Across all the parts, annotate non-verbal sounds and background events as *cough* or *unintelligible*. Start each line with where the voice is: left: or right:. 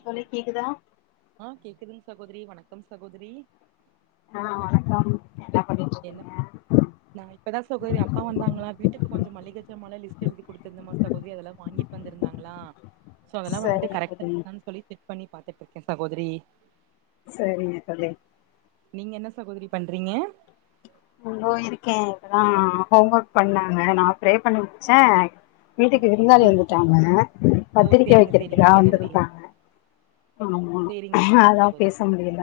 left: தோழி கேக்குதா
right: ஆ கேக்குதுங்க சகோதரி, வணக்கம் சகோதரி
left: ஆ, வணக்கம் என்னா பண்ணிட்
right: நா இப்பதா சுகோதரி அப்பா வந்தாங்களா வீட்டுக்கு கொஞ்சோ மல்லிகஜமாலா லிஸ்ட் எழுதி குடுத்துருந்தமா சகோதரி அதெல்லா வாங்கிட்டு வந்திருந்தாங்களா சோ அதெல்லா வந்துட்டு
left: சரிங்க
right: கரெக்டா
left: தோழி
right: இருக்கான்னு சொல்லி செக் பண்ணி பாத்துட்டு இருக்கே சகோதரி
left: சரிங்க தோழி
right: நீங்க என்ன சகோதரி பண்றீங்க?
left: இதோ இருக்கே, இப்பதா ஹோம் ஒர்க் பண்ணாங்க நா ப்ரே பண்ணி முடிச்ச
right: சரி,
left: வீட்டுக்கு விருந்தாளி
right: சரி.
left: வந்துட்டாங்க
right: ஓ
left: பத்திரிக்க
right: சேரிங்க சேரிங்க
left: வைக்கிறதுக்காவ
right: சகோதரி
left: வந்துருந்தாங்க ஆமா,
right: சேரிங்க சேரிங்க
left: அதா பேச
right: சகோதரி
left: முடியல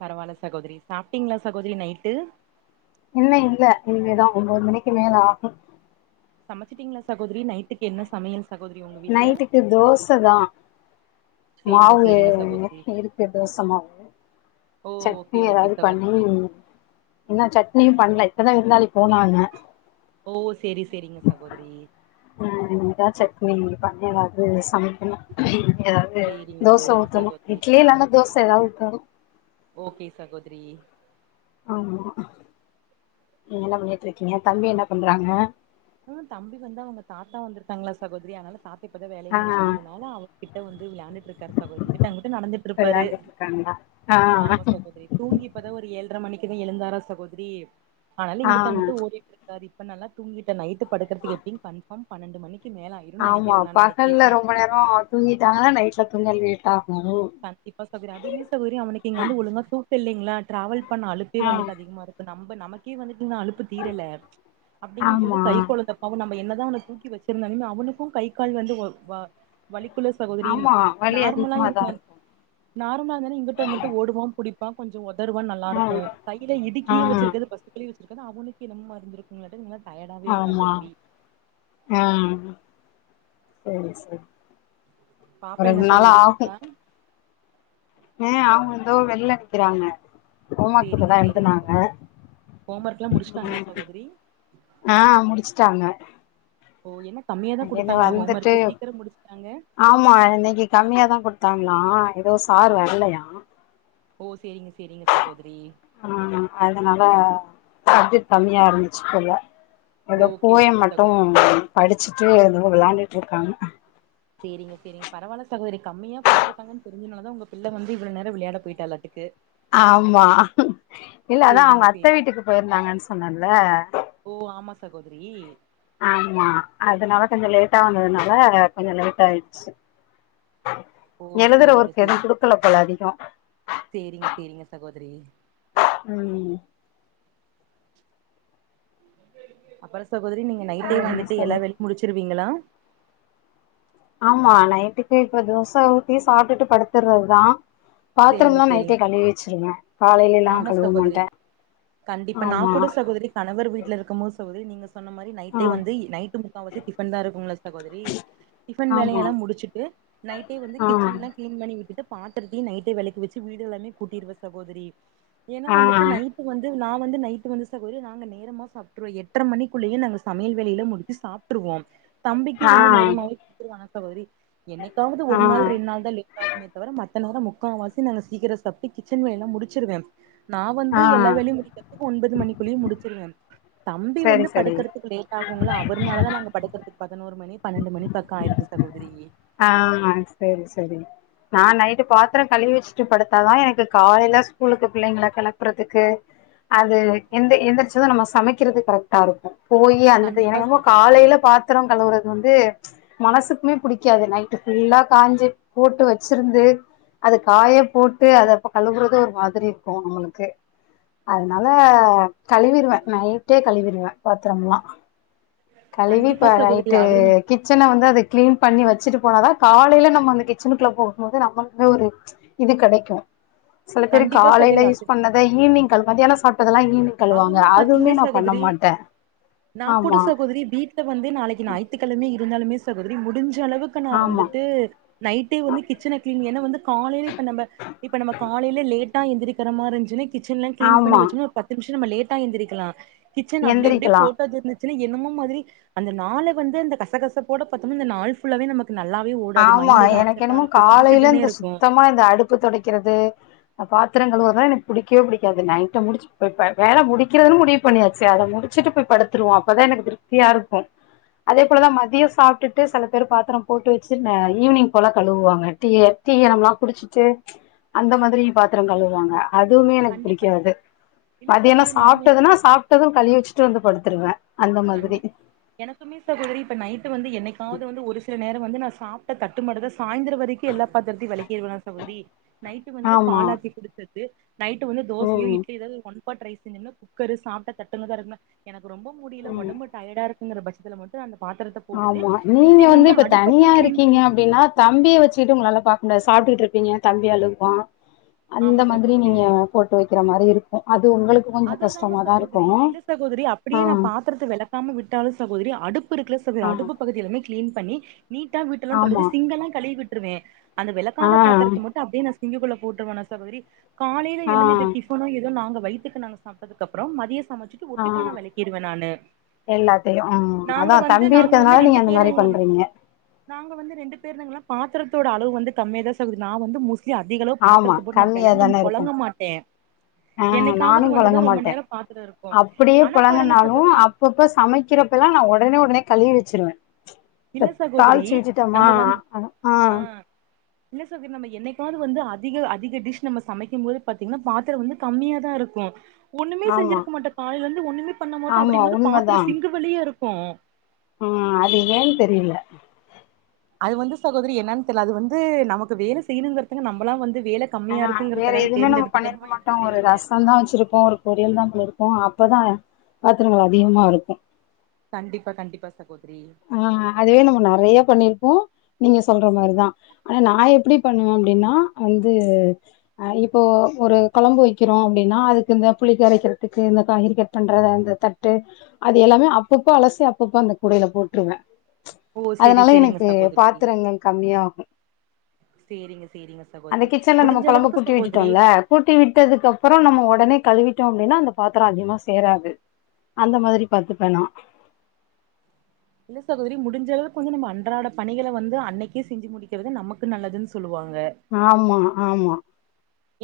right: பரவால்ல சகோதரி, சாப்ட்டீங்களா சகோதரி நைட்டு
left: இல்ல இல்ல இனிமேதா ஒம்போது மணிக்கு மேல ஆகு
right: சமைச்சிட்டீங்களா சகோதரி நைட்டுக்கு என்ன சமையல் சகோதரி உங்க வீட்ல
left: நைட்டுக்கு தோசதா
right: சேரிங்க
left: மாவு
right: சேரிங்க சகோதரி
left: இருக்கு தோச மாவு
right: ஓ ஓகே
left: சட்னி
right: ஓகே
left: ஏதாவது பண்ணி
right: சகோதரி
left: இன்னு சட்னியு பண்ல இப்பதா விருந்தாளி போனாங்க
right: ஓ சேரி சேரிங்க சகோதரி
left: ம் இனிதா சட்னி பண்ணி எதாவது சமைக் னு எதாவது
right: சேரிங்க
left: தோச
right: சேரிங்க
left: ஊத்தணு
right: சகோதரி
left: இட்லி இல்லனா தோச எதா ஊத்தணு
right: ஓகே சகோதரி
left: ஆமா நீங்க என்ன பண்ணிட்ருக்கீங்க தம்பி என்ன பண்றாங்க
right: அ தம்பி வந்து அவுங்க தாத்தா வந்திருக்காங்ளா சகோதரி அதனால தாத்த இப்பதா வேலைய
left: ஆ
right: முடிச்ட்டு வந்துனாலா அவ கிட்ட வந்து விளையாண்டுட்டு இருக்காரு சகோதரி இங்குட்டு அங்குட்டு நடந்துட்ருப்பாரு
left: விளாண்டுட்டு இருக்காங்களா ஆ
right: ஆமா சகோதரி தூங்கி இப்பதா ஒரு ஏழ்ர மணிக்குதா எழுந்தாரா சகோதிரி அதனால
left: ஆ
right: இங்கிட்டு அங்குட்டு ஓடிட்ருக் காரு இப்ப நல்லா தூங்கிட்ட நைட்டு படுக்றதுக்கு எப்டிங் கன்ஃபாம் பன்னெண்டு மணிக்கு மேல ஆய்
left: ஆமா பகல்ல ரொம்ப நேரோ தூங்கிட்டாங்கனா நைட்ல தூங்க லேட் ஆகு
right: கண்டிப்பா சகோதரி அதுவுமே சகோதரி அவனுக்கு இங்க வந்து ஒழுங்கா தூக்க இல்லைங்ளா ட்ராவல் பண்ண அலுப்பே
left: ஆ
right: வந்துட்டு அதிகமாருக் நம்ப நமக்கே வந்துட் இன்னு அழுப்புத் தீரல அப்டிங்கம்போது
left: ஆமா
right: கை கொழந்தப் அவ நம்ப என்னதா அவன தூக்கி வச்சிருந்தாலுமே அவனுக்கு கை கால் வந்து ஒ வ வலிக்குள்ள சகோதரின்
left: ஆமா வலி
right: நார்மலா
left: அதிகமாதா
right: இருந்தன்
left: இருக்கு
right: நார்மலா இருந்தனா இங்குட்டு அங்குட்டு ஓடுவா புடிப் பா கொஞ்சோ ஒதருவான்
left: ஆ
right: நல்லாருக்கு கையிலே
left: ஆ
right: இடுக்கியே வச்சுருக்கது பஸ்ட்டு கலி வச்சிருக்கது அவனுக்கு என்னமோ மாரி இந்திருக் குங்ளாட்டேங்து இன்னு டயர்டாவவே இருக்காந்
left: ஆமா
right: தம்பி
left: ஆ சேரி சேரி
right: பாப்பா
left: ஒரு
right: என்ன
left: ரெண்டு நாள்
right: சகோதரி
left: ஆகு
right: பண்றா
left: அ ஆமா தோ வெள்ள நிக்கறாங்க ஹோம் ஒர்க்கு
right: சேரிங்க
left: இப்பதா
right: சேரிங்க
left: எழுதுனாங்க
right: சகோதரி ஹோம் ஒர்க்லா முடிச்சுட்டாங்களா சகோதரி
left: ஆ முடிச்ட்டாங்க
right: ஓ என்ன கம்மியாதா குடுத்தாங்ளா ஹோம் ஒர்க்கு சீக்கரோ முடிச்ட்டாங்க
left: ஆமா இன்னைக்கி கம்மியாதா குடுத்தாங்ளா எதோ சார் வர்லையா
right: ஓ சேரிங்க சேரிங்க சகோதரி
left: ஆ அதனால சப்ஜெக்ட் கம்மியா இருந்துச்சு போல எதோப்
right: ஓகே
left: போயம்
right: ஓகே
left: மட்டு
right: சகோதரி
left: படிச்சுட்டு எதோ விளாண்டுட்ருக்காங்க
right: சேரிங்க சேரிங்க பரவால சகோதரி கம்மியா குடுத்துருக்காங்கன் தெரிஞ்சனாலதா உங்க பிள்ள வந்து இவ்ளோ நேர விளையாட போயிட்டாலாட்டுக்கு
left: ஆம்மா இல்ல அதா
right: சேரிங்க
left: அவுங்க அத்த
right: சேரி
left: வீட்டுக்கு போயிருந்தாங்கன் சொன்னல்ல
right: ஓ ஆமா சகோதிரி
left: ஆமா அதனால கொஞ்சோ லேட்டா வந்ததுனால கொஞ்சோ லேட்டாயிட்ச்சு
right: ஓ
left: எழுதற
right: சேரிங்க
left: ஒர்க்கு எதுவு
right: சேரி
left: குடுக்கல போல அதிகோ
right: சேரிங்க சேரிங்க சகோதரி
left: ம்
right: அப்பறோ சகோதரி நீங்க நைட்டே
left: சேரிங்க
right: வந்துட்டு
left: சகோ
right: எல்லா வேலையு முடிச்சுருவீங்களா
left: ஆமா நைட்டுக்கு இப்ப தோசா ஊத்தி சாப்ட்டுட்டு படுத்துர்றதுதா
right: சேரிங்க
left: பாத்ரம்லா
right: சேரிங்க
left: நைட்டே கழுவிச்சிருவே காலைலலா
right: ஆமா
left: கழுவ
right: சகோதரி
left: மாட்டே
right: கண்டிப்பா
left: ஆமா
right: நாக் கூட சகோதரி கணவர் வீட்ல இருக்கும்போது சகோதரி நீங்க சொன்ன மாரி
left: ஆ
right: நைட்டே வந்து நைட்டு் முக்காவாசி டிஃபன்தா இருக்குங்ளா சகோதரி டிஃபன்
left: ஆமா
right: வேலயெல்லா முடிச்சுட்டு நைட்டே வந்து
left: ஆ
right: கிச்சன்லங் கிளீன் பண்ணி விட்டுட்டு பாத்தரத்தையு நைட்டே வெளக்கி வச்சி வீடு எலாமே கூட்டிருவ சகோதரி எனா
left: ஆ
right: வந்துட்டு நைட்டு வந்து நா வந்து நைட்டு வந்து சகோதரி நாங்க நேரமா சாப்ட்ருவோ எட்ர மணிக்குள்ளியே நாங்க சமையல் வேலையிலா முடிச்சு சாப்ட்ருவோம் தம்பிக்கு வந்து
left: ஆ
right: நேரமாவே குடுத்துருவே சகோதரி என்னைக்காவது
left: ஆ
right: ஒரு நாள் ரெண் நாள் தா லே த்தாகுமே தவர மத்த நேர முக்கா வாசி நாங்க சீக்கிர சாப்ட்டு கிச்சன் வேல்லா முடிச்சிடுவே நா வந்து
left: ஆ
right: எல்லா வேலயும் முடிக்கர்துக்கு ஒன்பது மணிக்குள்ளியும் முடிச்சிருவே தம்பி வந்து
left: சரி சரி
right: படுக்கறதுக்கு லேட் ஆகுங்ளா அவர்னாலதா நாங்க படுக்கர் துக் பதனோரு மணி பன்னெண்டு மணி பக்கோ ஆயிர்து சகோதரி
left: ஆ சேரி சேரி நா நைட்டு பாத்தர கழுவி வெஷ்ட்டு படுத்தாதா எனக்கு காலைல ஸ்கூலுக்கு பிள்ளைங்கள கெளப்புறதுக்கு அது எந் எந்திரிச்சது நம்ம சமைக்கிறதுக் கரெட்டா இருக்கு போயி அந்த டை
right: கண்டிப்பா
left: எனக்கென்னமோ
right: சகோதரி
left: காலையில பாத்திரோ கழுவுறது வந்து மனசுக்குமே புடிக் காது நைட்டு் ஃபுல்லா காஞ்சி போட்டு வெச்சிருந்து அது காய போட்டு அதப்ப கழுவுறது ஒரு மாதிரி இருக்கு நம்மளுக்கு அதனால கழுவிருவே நைட்டே கழுவிருவே பாத்தரம்லா கழுவி
right: கண்டிப்பா
left: இப்ப
right: சகோதரி
left: நைட்டு
right: அதுவு
left: கிச்சன வந்து அத க்ளீன் பண்ணி வச்சுட்டு போனாதா காலையில நம்ம அந்த கிச்சனுக்குள்ள போகும் போது நம்மளுக்குமே ஒரு இது கெடைக்கு சில பேரு
right: கண்டிப்பா
left: காலையில
right: சகோதரி அது
left: யூஸ் பண்ணத ஈவ்னிங் கழு மத்தியானோ சாப்டதெல்லா ஈவ்னிங்
right: அதுமே பாத்தீங்ன்னா சகோதரி நா கூட
left: ஆமா
right: சகோதரி வீட்ட வந்து நாளைக்கு ஞாய்த்து கெழம இருந்தாலுமே சகோதரி முடிஞ்ச அளவுக்கு நா
left: ஆமா
right: வந்துட்டு நைட்டே வந்து கிச்சன க்ளீன் ஏன்னா வந்து காலைலே இப்ப நம்ப இப்ப நம்ப காலையில லேட்டா எந்திரிக்கிறமாரிந்ச்சுன கிச்சன்லா க்ளீன் பண்ணி
left: ஆமா
right: வச்சனா ஒர் பத்து நிம்ஷ நம்ம லேட்டா எந்திருக்கலா கிச்சன் அப்டி இப்டி
left: எந்திரிக்கலா
right: போட்டு அது இர்ந்து ச்சில என்னமோ மாதிரி அந்த நாளே வந்து அந்த கசகசப்போட பத்தொம்னா அந்த நாள் ஃபுல்லாவே நம்ம நல்லாவே ஒ
left: ஆமா எனக்கு என்னமோ காலையில இந்த
right: இருக்கு
left: சுத்தமா இந்த அடுப்பு தொடைக்கிறது அ பாத்தரங் கழுவல்தா எனக் புடிக்கவே புடிக்காது நைட்டு முடிச்சுட் *unintelligible* வேல முடிக்கிறதுனு முடிவ் பண்ணியாச்சு அத முடிச்சுட்டு போய் படுத்திருவோ அப்பதா எனக்கு திருப்த்தியா இருக்கு அதே போலதா மதியோ சாப்ட்டுட்டு செல பேரு பாத்தரம் போட்டு வெ ச்சி ந ஈவ்னிங் போல கழுவுவாங்க டீயி டீ யாணம்லா குடிச்சிட்டு அந்த மாதிரி பாத்தரம் கழுவாங்க அதுவுமே எனக்கு
right: கண்டிப்பா
left: புடிக்காது
right: இல்ல
left: மதியானோ
right: சகோதரி நா வந்து
left: சாப்டதுனா சாப் ட்டது கழுவி வெச்சிட்டு வந்து படுத்துருவ
right: கண்டிப் எனக்குமே சகோதரி இப்ப நைட்டு வந்து என்னைக்காவது வந்து ஒரு சில நேர வந்து நா சாப் ட்ட தட்டு மட்டுதா சாய்ந்தர வரைக்கு எல்லா பாத்திரத்தையு வெளக்கிடுவனா சகோதரி நைட்டு வந்து
left: ஆமா
right: பாலாத்தி குடுத்துட்டு நைட்டு வந்து தோசயோ
left: ம்
right: இட்லி எதாது ஒன் பாட் ரைஸிங்கின்னு குக்கரு சாப்ட தட்டுங்கதா இருக்கும்ல எனக்கு ரொம்ப முடியில
left: ம்
right: ஒடம்பு டயடா இருக்குங்கிற பட்சத்துல மட் டு அந்த பாத்தரத்த போட்டுட்டு
left: ஆமா நீங்க
right: மீதி வந்து
left: இப்ப
right: அடுப்பல்லா
left: தனியா
right: க்ளீன்
left: இருக்கீங்க
right: பண்ணிட்ருக்க
left: அப்டின்னா தம்பிய வச்சுட்டு உங்களால்லா பாக் முடியாது சாப்டுகிட்ருப்பீங்க தம்பி அழுவ்வா அந்த
right: ஆமா
left: மாதிரி
right: சகோதரி
left: நீங்க போட்டு வெக்கிற மாரி இருக்கு அது உங்களுக்
right: அது இல்லாம சகோதரி இல்ல சகோதரி அப்படியே
left: ஆ
right: நா பாத் தரத்த வெளக்காம விட்டாலு சகோதரி அடுப்பு இருக்குல சகோதரி
left: ஆ
right: அடுப்பு பகுதி எல்லாமே க்ளீன் பண்ணி நீட்டா வீட்டுல்லா தொடச்சி
left: ஆமா
right: சிங்கலா கழுவி விட்டுருவே அந்த
left: ஆ
right: வெளக்காத பாத்தரத்த மட் டு அப்டே நா சிங்குகுள்ள போட்ருவனா சகோதரி காலையில எழுந்து
left: ஆ
right: இது டிஃபனோ எதோ நாங்க வை த்துக்கு நாங்க சாப்டதுக்கு அப்றம் மதிய சமச்சுட்டு
left: ஆ
right: ஒட்டுக்கா நா வெளக்கிடுவ நானு
left: எல்லாத்தையு அ
right: நாங்க
left: அதா
right: வந்து
left: தம்பி
right: நாங்க வந்து
left: இருக்கறதுனால நீங்க
right: ரெண்டு
left: அந்த மாரி
right: பேருங்க
left: பண்றீங்க
right: நாங்க வந்து ரெண்டு பேருதாங்ளா பாத்தரதோட அளவு வந்து கம்மியா தா சகோதரி நா வந்து மோஸ் ட்லி அதிகளவு
left: ஆமா
right: பாத்திரத்த போட்டு நா பெலங்க
left: கம்மியாதான இருக்கு
right: பொலங்க மாட்டே
left: ஆ
right: என்னைக்
left: நானு
right: காவது வந்துதா
left: பொழங்க
right: ரொம்ப
left: மாட்டே
right: நேரோ பாத்தரோ இருக்கு ஆனா பாருங்க சகோதரி
left: ப்போ சமைக்கிறப்பல்லா நா ஒடனே உடனே கழிவி வெச்சிருவே
right: இல்ல
left: இப்ப
right: சகோதரி
left: தாள்ச்சு விட்டுட்டேமா
right: நம்ம வந்து
left: அ ஆ
right: இல்ல சகோதி நம்ம என்னைக்காவது வந்து அதிக அதிக டிஷ் நம்ம சமைக்கும் போது பாத்தீங்கன்னா பாத்திரம் வந்து கம்மியா தா இருக்கு ஒண்ணுமே
left: ஆமா
right: செஞ்சிருக்க மாட்டோ காலையில இருந்து ஒண்ணுமே பண்ண மாட்டோ
left: ஆமா
right: அப்படிங்கறது பாத்திர சிங்கு வழியா இருக்கு
left: உம் அது ஏன்னு தெரியல
right: அது வந்து சகோதரி என்னனு தெரியல அது வந்து நமக்கு வேலை செய்யணும்ங்கறதுக்கு நம்மலா வந்து வேலை
left: ஆனா வேற எதுவுமே நம்ம பண்ணிருக்க மாட்டோ ஒரு
right: தெரியல
left: ரசவ்தா வெச்சிருப்போ ஒரு பொரியல் தா பண்ணிருக்கோ அப்பதா பாத்திரங்கள் அதிகமா இருக்கு
right: கண்டிப்பா கண்டிப்பா சகோதரி
left: ஆ அதுவே நம்ம நறையா பண்ணிருப்போ நீங்க சொல்ற மாரிதா ஆனா நா எப்பிடி பண்ணுவே அப்படின்னா வந்து ஆ இப்போ ஒரு கொழம்பு வைக்கிறோ அப்படின்னா அதுக்கு இந்த புளிக்க கரைக்கிறதுக்கு இந்த காய்கறி க ட் பண்றத அந்த தட்டு அது எல்லாமே அப்பப்போ அலசி அப்பப்போ அந்த கூடையில போட்ருவே ம்ச்
right: ஓ செரி
left: அதனால
right: செரிங்க
left: எனக்கு
right: சகோதரி
left: பாத்திரங்கள் கம்மியாகு
right: செரிங்க செரிங்க
left: அந்த கிச்சன்ல நம்ம கொழம்ப கூட்டி வெச்சிட்டுடோல்ல கூட்டி விட்டதுக்கு அப்புறோ நம்ம ஓடனே கழுவிட்டோ அப்படின்னா அந்த பாத்திரோ அதிகமா சேராது அந்த மாதிரி பாத்துப்ப நா
right: இல்ல சகோதரி முடிஞ்ச அளவுக்கு கொஞ்சு நம்ம அன்றாட பணிகள வந்து அன்னைக்கே செஞ்சு முடிக்கிறது நமக்கு நல்லதுன்னு சொல்லுவாங்க
left: ஆமா ஆமா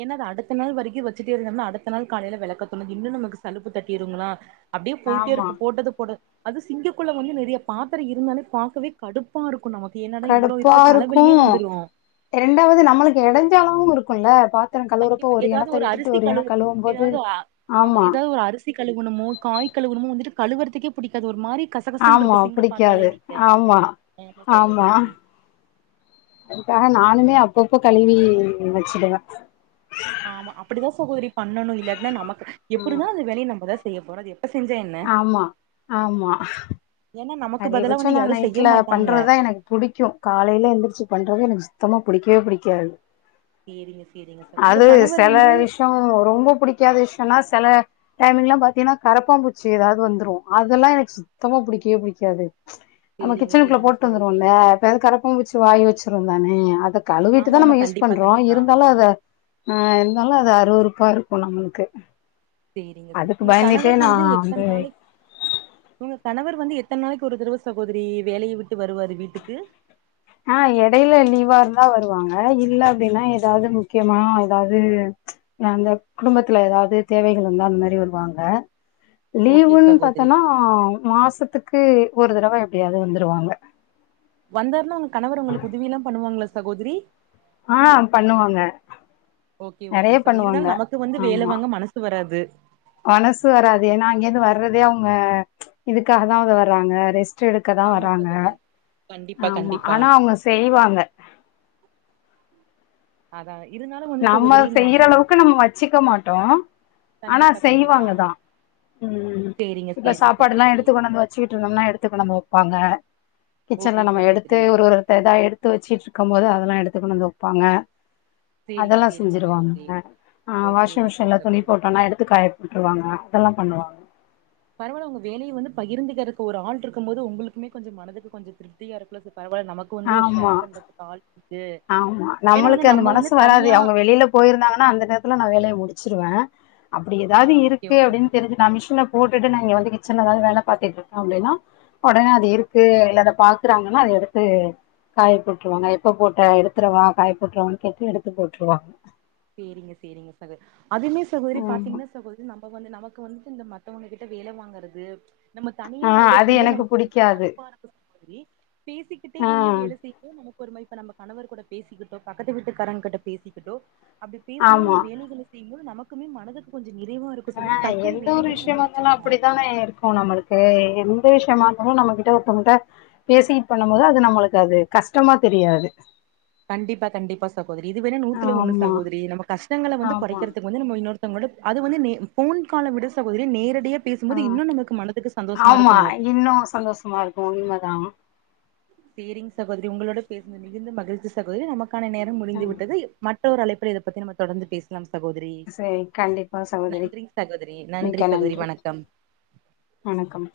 right: ஏன்னா அது அடுத்த நாள் வரைக்கு வச்சுட்டே இருந்தம்னா அடுத்த நாள் காலையில வெளக்க தோணாது இன்னு நமக்கு சலுப்பு தட்டிருங்களா அப்படியே போயிட்டே
left: ஆமா
right: இருக்கு போட்டது போடு அது சிங்க்குள்ள வந்து நெறைய பாத்திரோ இருந்தாலே பாக்கவே கடுப்பா இருக்கு நமக்கு என்னடா இவ்வுளோ இருக்கு தலவலியே வந்துரு
left: இரண்டாவது நம்மளுக்கு எடஞ்சலாவு இருக்குல்ல பா
right: கண்டிப்ப ஏதாவது ஒரு அரிசி கழவு
left: போது
right: ஏதாவது ஆமா ஏதாவது ஒரு அரிசி கழுகுணமோ காய் கழுகுணமோ வந்துட்டு கழுவறத்துக்கே புடிக்காது ஒரு மாரி கசகசன்ன
left: ஆமா
right: இருக்கு சிங்க பாத்தாலே
left: புடிக்காது
right: நீங்க
left: ஆமா
right: ஆமா சகோதரி
left: அதுக்காக நானுமே அப்பப்போ கழுவி வச்சுடுவே
right: ஆமா அப்படிதா சகோதரி பண்ணணு இல்லாட்டுனா நமக்கு
left: ம்
right: எப்படினால அந்த வேலைய நம்மதா செய்யப்போறோ அது செஞ்சா என்ன
left: ஆமா ஆமா
right: ஏன்னா நமக்கு பதிலா
left: அதிகபட்சோ
right: வந்து
left: நா
right: யாரு செய்ய
left: நைட்ல
right: மாட்டாங்க
left: பண்றதுதா எனக்கு புடிக்கு காலையில எந்திரிச்சு பண்றது எனக்கு சுத்தமா புடிக்கவே புடிக்காது
right: செரிங்க செரிங்க சார் உங்க கணவர் வந்து
left: டம் ரொம்ப புடிக்காத விஷயம்னா செல டைமிங்லா பாத்தீங்கன்னா கரப்பாம்பூச்சி ஏதாவது வந்துரு அதெல்லா எனக்கு சுத்தமா புடிக்கவே புடிக்காது காது ம்ச் நம்ம
right: சேரிங்க
left: கிச்சனுக்குள்ள
right: சேரிங்க
left: போட்டு வந்துருவோம்ல
right: சகோதரி
left: அப்ப அந்த கரப்பாபூச்சு வாயி வெச்சிருந்தானே அத கழுவிட்டுதா
right: ஆமாமா
left: நம்ம யூஸ்
right: கண்டிப்பா
left: பண்றோ
right: கண்டிப்பா
left: இருந்தாலு அத ஆ இருந்தாலு அது அறுவெறுப்பா இருக்கு நம்மளுக்கு
right: செரிங்க சார்
left: அதுக்கு
right: உங்க
left: பயந்துட்டே
right: கணவர் வந்து
left: நான்
right: எத்தன நாளைக்கு உங்க கணவர் வந்து எத்தன நாளைக்கு ஒரு தருவ சகோதரி வேலைய விட்டு வருவாரு வீட்டுக்கு
left: ஆ எடையில லீவா இருந்தா வருவாங்க இல்ல அப்படின்னா ஏதாவது முக்கியமா ஏதாவது ம்ச் அந்த குடும்பத்துல ஏதாவது தேவைகள் இருந்தா அந்த மாரி வருவாங்க
right: ஓகே
left: லீவுன்னு
right: சகோதரி
left: பாத்தோனா மாசத்துக்கு ஒரு தரவ எப்படியாவது வந்துருவாங்க
right: வந்தாருன்னா உங்க கணவர் உங்களுக்கு உதவிலா பண்ணுவாங்களா சகோதரி
left: ஆ பண்ணுவாங்க
right: ஓக்கே ஓக்கே
left: நிறைய
right: சார்
left: பண்ணுவாங்க
right: இருந்தாலுய நமக்கு வந்து வேல
left: ஆமா
right: வாங்க மனசு சு வராது
left: மனசு வராது ஏன்னா அங்கேந்து வர்றதே அவங்க ம்ச் இதுக்காக தா அத வர்றாங்க ரெஸ்ட ரெஸ்ட் எடுக்கதா
right: ஆமா
left: வராங்க
right: சகோதரி கண்டிப்பா
left: ஆமா
right: கண்டிப்பா
left: அனா அவங்க செய்வாங்க.
right: அதா இருந்தாலு வந்து
left: நம்ம
right: சகோதரி நா
left: செய்யறளவுக்கு நம்ம வச்சிக்க மாட்டோ. அனா
right: கண்டிப்பா கண்டிப்பா
left: செய்வாங்க தா ம் ம்
right: சேரிங்க
left: இப்ப
right: சேரிங்க
left: சாப்பாடுலா
right: சகோதரி
left: எடுத்து கொன்னாந்து வச்சீட்ருந்தம்ன்னா எடத்துக்கு நம்ம ஒப்பாங்க.
right: ஓகே
left: கிச்சன்ல நம்ம எடுத்து
right: சகோதரி
left: ஒரு ஒருத்த தா எடுத்து வெச்சீட்ருக்கும் போது அதெல்லா எடுத்து கொண்டு வந்து வெப்பாங்க
right: சேரிங்க
left: அதெல்லா
right: சேரிங்க சகோதரி
left: செஞ்சுருவாங்க அ
right: ஓகே
left: வாஷிங்
right: ஓகே
left: மிஷின்ல துணி
right: சகோதரி
left: போட்டோன்னா எடுத்து காய விட்ருவாங்க அதெல்லா பண்ணுவாங்க
right: பரவால்ல உங்க வேலயு வந்து பகிர்ந்துகறக்கு ஒரு ஆள்ருக்கும் போது உங்களுக்குமே கொஞ்சோ மனதுக்கு கொஞ்சோ திருப் த்தியா இருக்குள்ள சர் பரவால்ல நமக்கு வந்து ஒரு
left: ஆமா
right: ஷேர் பண்றத்துக்கு ஆல்
left: ஆமா நம்மளுக்கு அந்த மனசு வராது
right: தனியா
left: அவங்க வெளிலப் போயிருந்தாங்கன்னா அந்த நேரத்துல நா வேலைய முடிச்சிருவ அப்படி
right: ஆ
left: எதாவது
right: ஓகே
left: இருக்கு
right: ஓகே ச
left: அப்டின்னு தெரிஞ்சு நா மிஷின்ல போட்டுட்டு நா இங்க வந்து கிச்சன்ல எதாது வேல பாத்துட்ருப்ப அப்டின்னா ஒடனே அது இருக்கு இல்ல அத பாக்குறாங்கன்னா அத எடுத்து காயப்போட்ருவாங்க எப்ப போட் டா எடுத்துறவா காய போட்றவான்னு கேட்டு எடுத்து போட்டுருவாங்க
right: சேரிங்க சேரிங்க *inaudible* அதுவுமே சகோதரி
left: ஆமா
right: பாத்திங்கன்னா *inaudible* போது நம்ப வந்து நமக்கு வந்துட்டு இந்த மத்தவங்க கிட்ட வேல வாங்கறது நம்ம தனியா
left: ஆ
right: வேல
left: அது
right: செய்யும்போது
left: எனக்கு
right: நமக்கு ஒரு மாரி
left: புடிக்காது
right: கடுப்பா *inaudible* மாரி பேசிக்கிட்டே
left: ஆ
right: வந்து வேல செய் *inaudible* நமக்கு ஒரு மாரி இப்ப நம்ப கணவர் கூட பேசிக்கிட்டோ பக்கத்து வீட்டுக்காரங் கிட்ட பேசிக்கிட்டோ அப்படி பேசும்போது நம்ம
left: ஆமா
right: வேலைகள செய்யும் போது நமக்குமே மனதுக்கு கொஞ்சோ நிறைவா இருக்
left: ஆ எந்த ஒரு விஷயமா இருந்தாலு அப்படித்தானே இருக் இப்போ நம்மளுக்கே எந்த விஷயமா இருந்தாலு நம்ம கிட்ட ஒருத்தங்கிட்ட பேசீட் பண்ணும் போது அது நம்மளுக்கு அது கஷ்டமா தெரியாது
right: கண்டிப்பா கண்டிப்பா சகோதரி இது வேண்ணா நூத்துல ஒண்ணு
left: ஆமா
right: சகோதரி நம்ப கஷ்டங்கள வந்து
left: ஆமா
right: கொறைக்கறது வந்து நம்ம இன்னொருத்தங்களோட அது வந்து நே போன் கால விடு சகோதரி நேரடிய பேசும்போது இன்னு நமக்கு மனதுக்கு சந்தோஷமா இருக்கணு
left: இன்னு சந்தோஷமா இரு உண்ம தா
right: சேரிங் சகோதரி உங்களோட *inaudible* மிகுந்த மகிழ்ச்சி சகோதரி நமக்கான நேரம் முடிந்து
left: ம்
right: விட்டது மற்றொரு அழைப்புல இத பத்தி நம்ம தொடர்ந்து பேசலாம் சகோத ரி
left: சரி கண்டிப்பா சகோதரி
right: நன்றிங் சகோதரி நன்றி சகோதரி வணக்கம்
left: வணக்கம்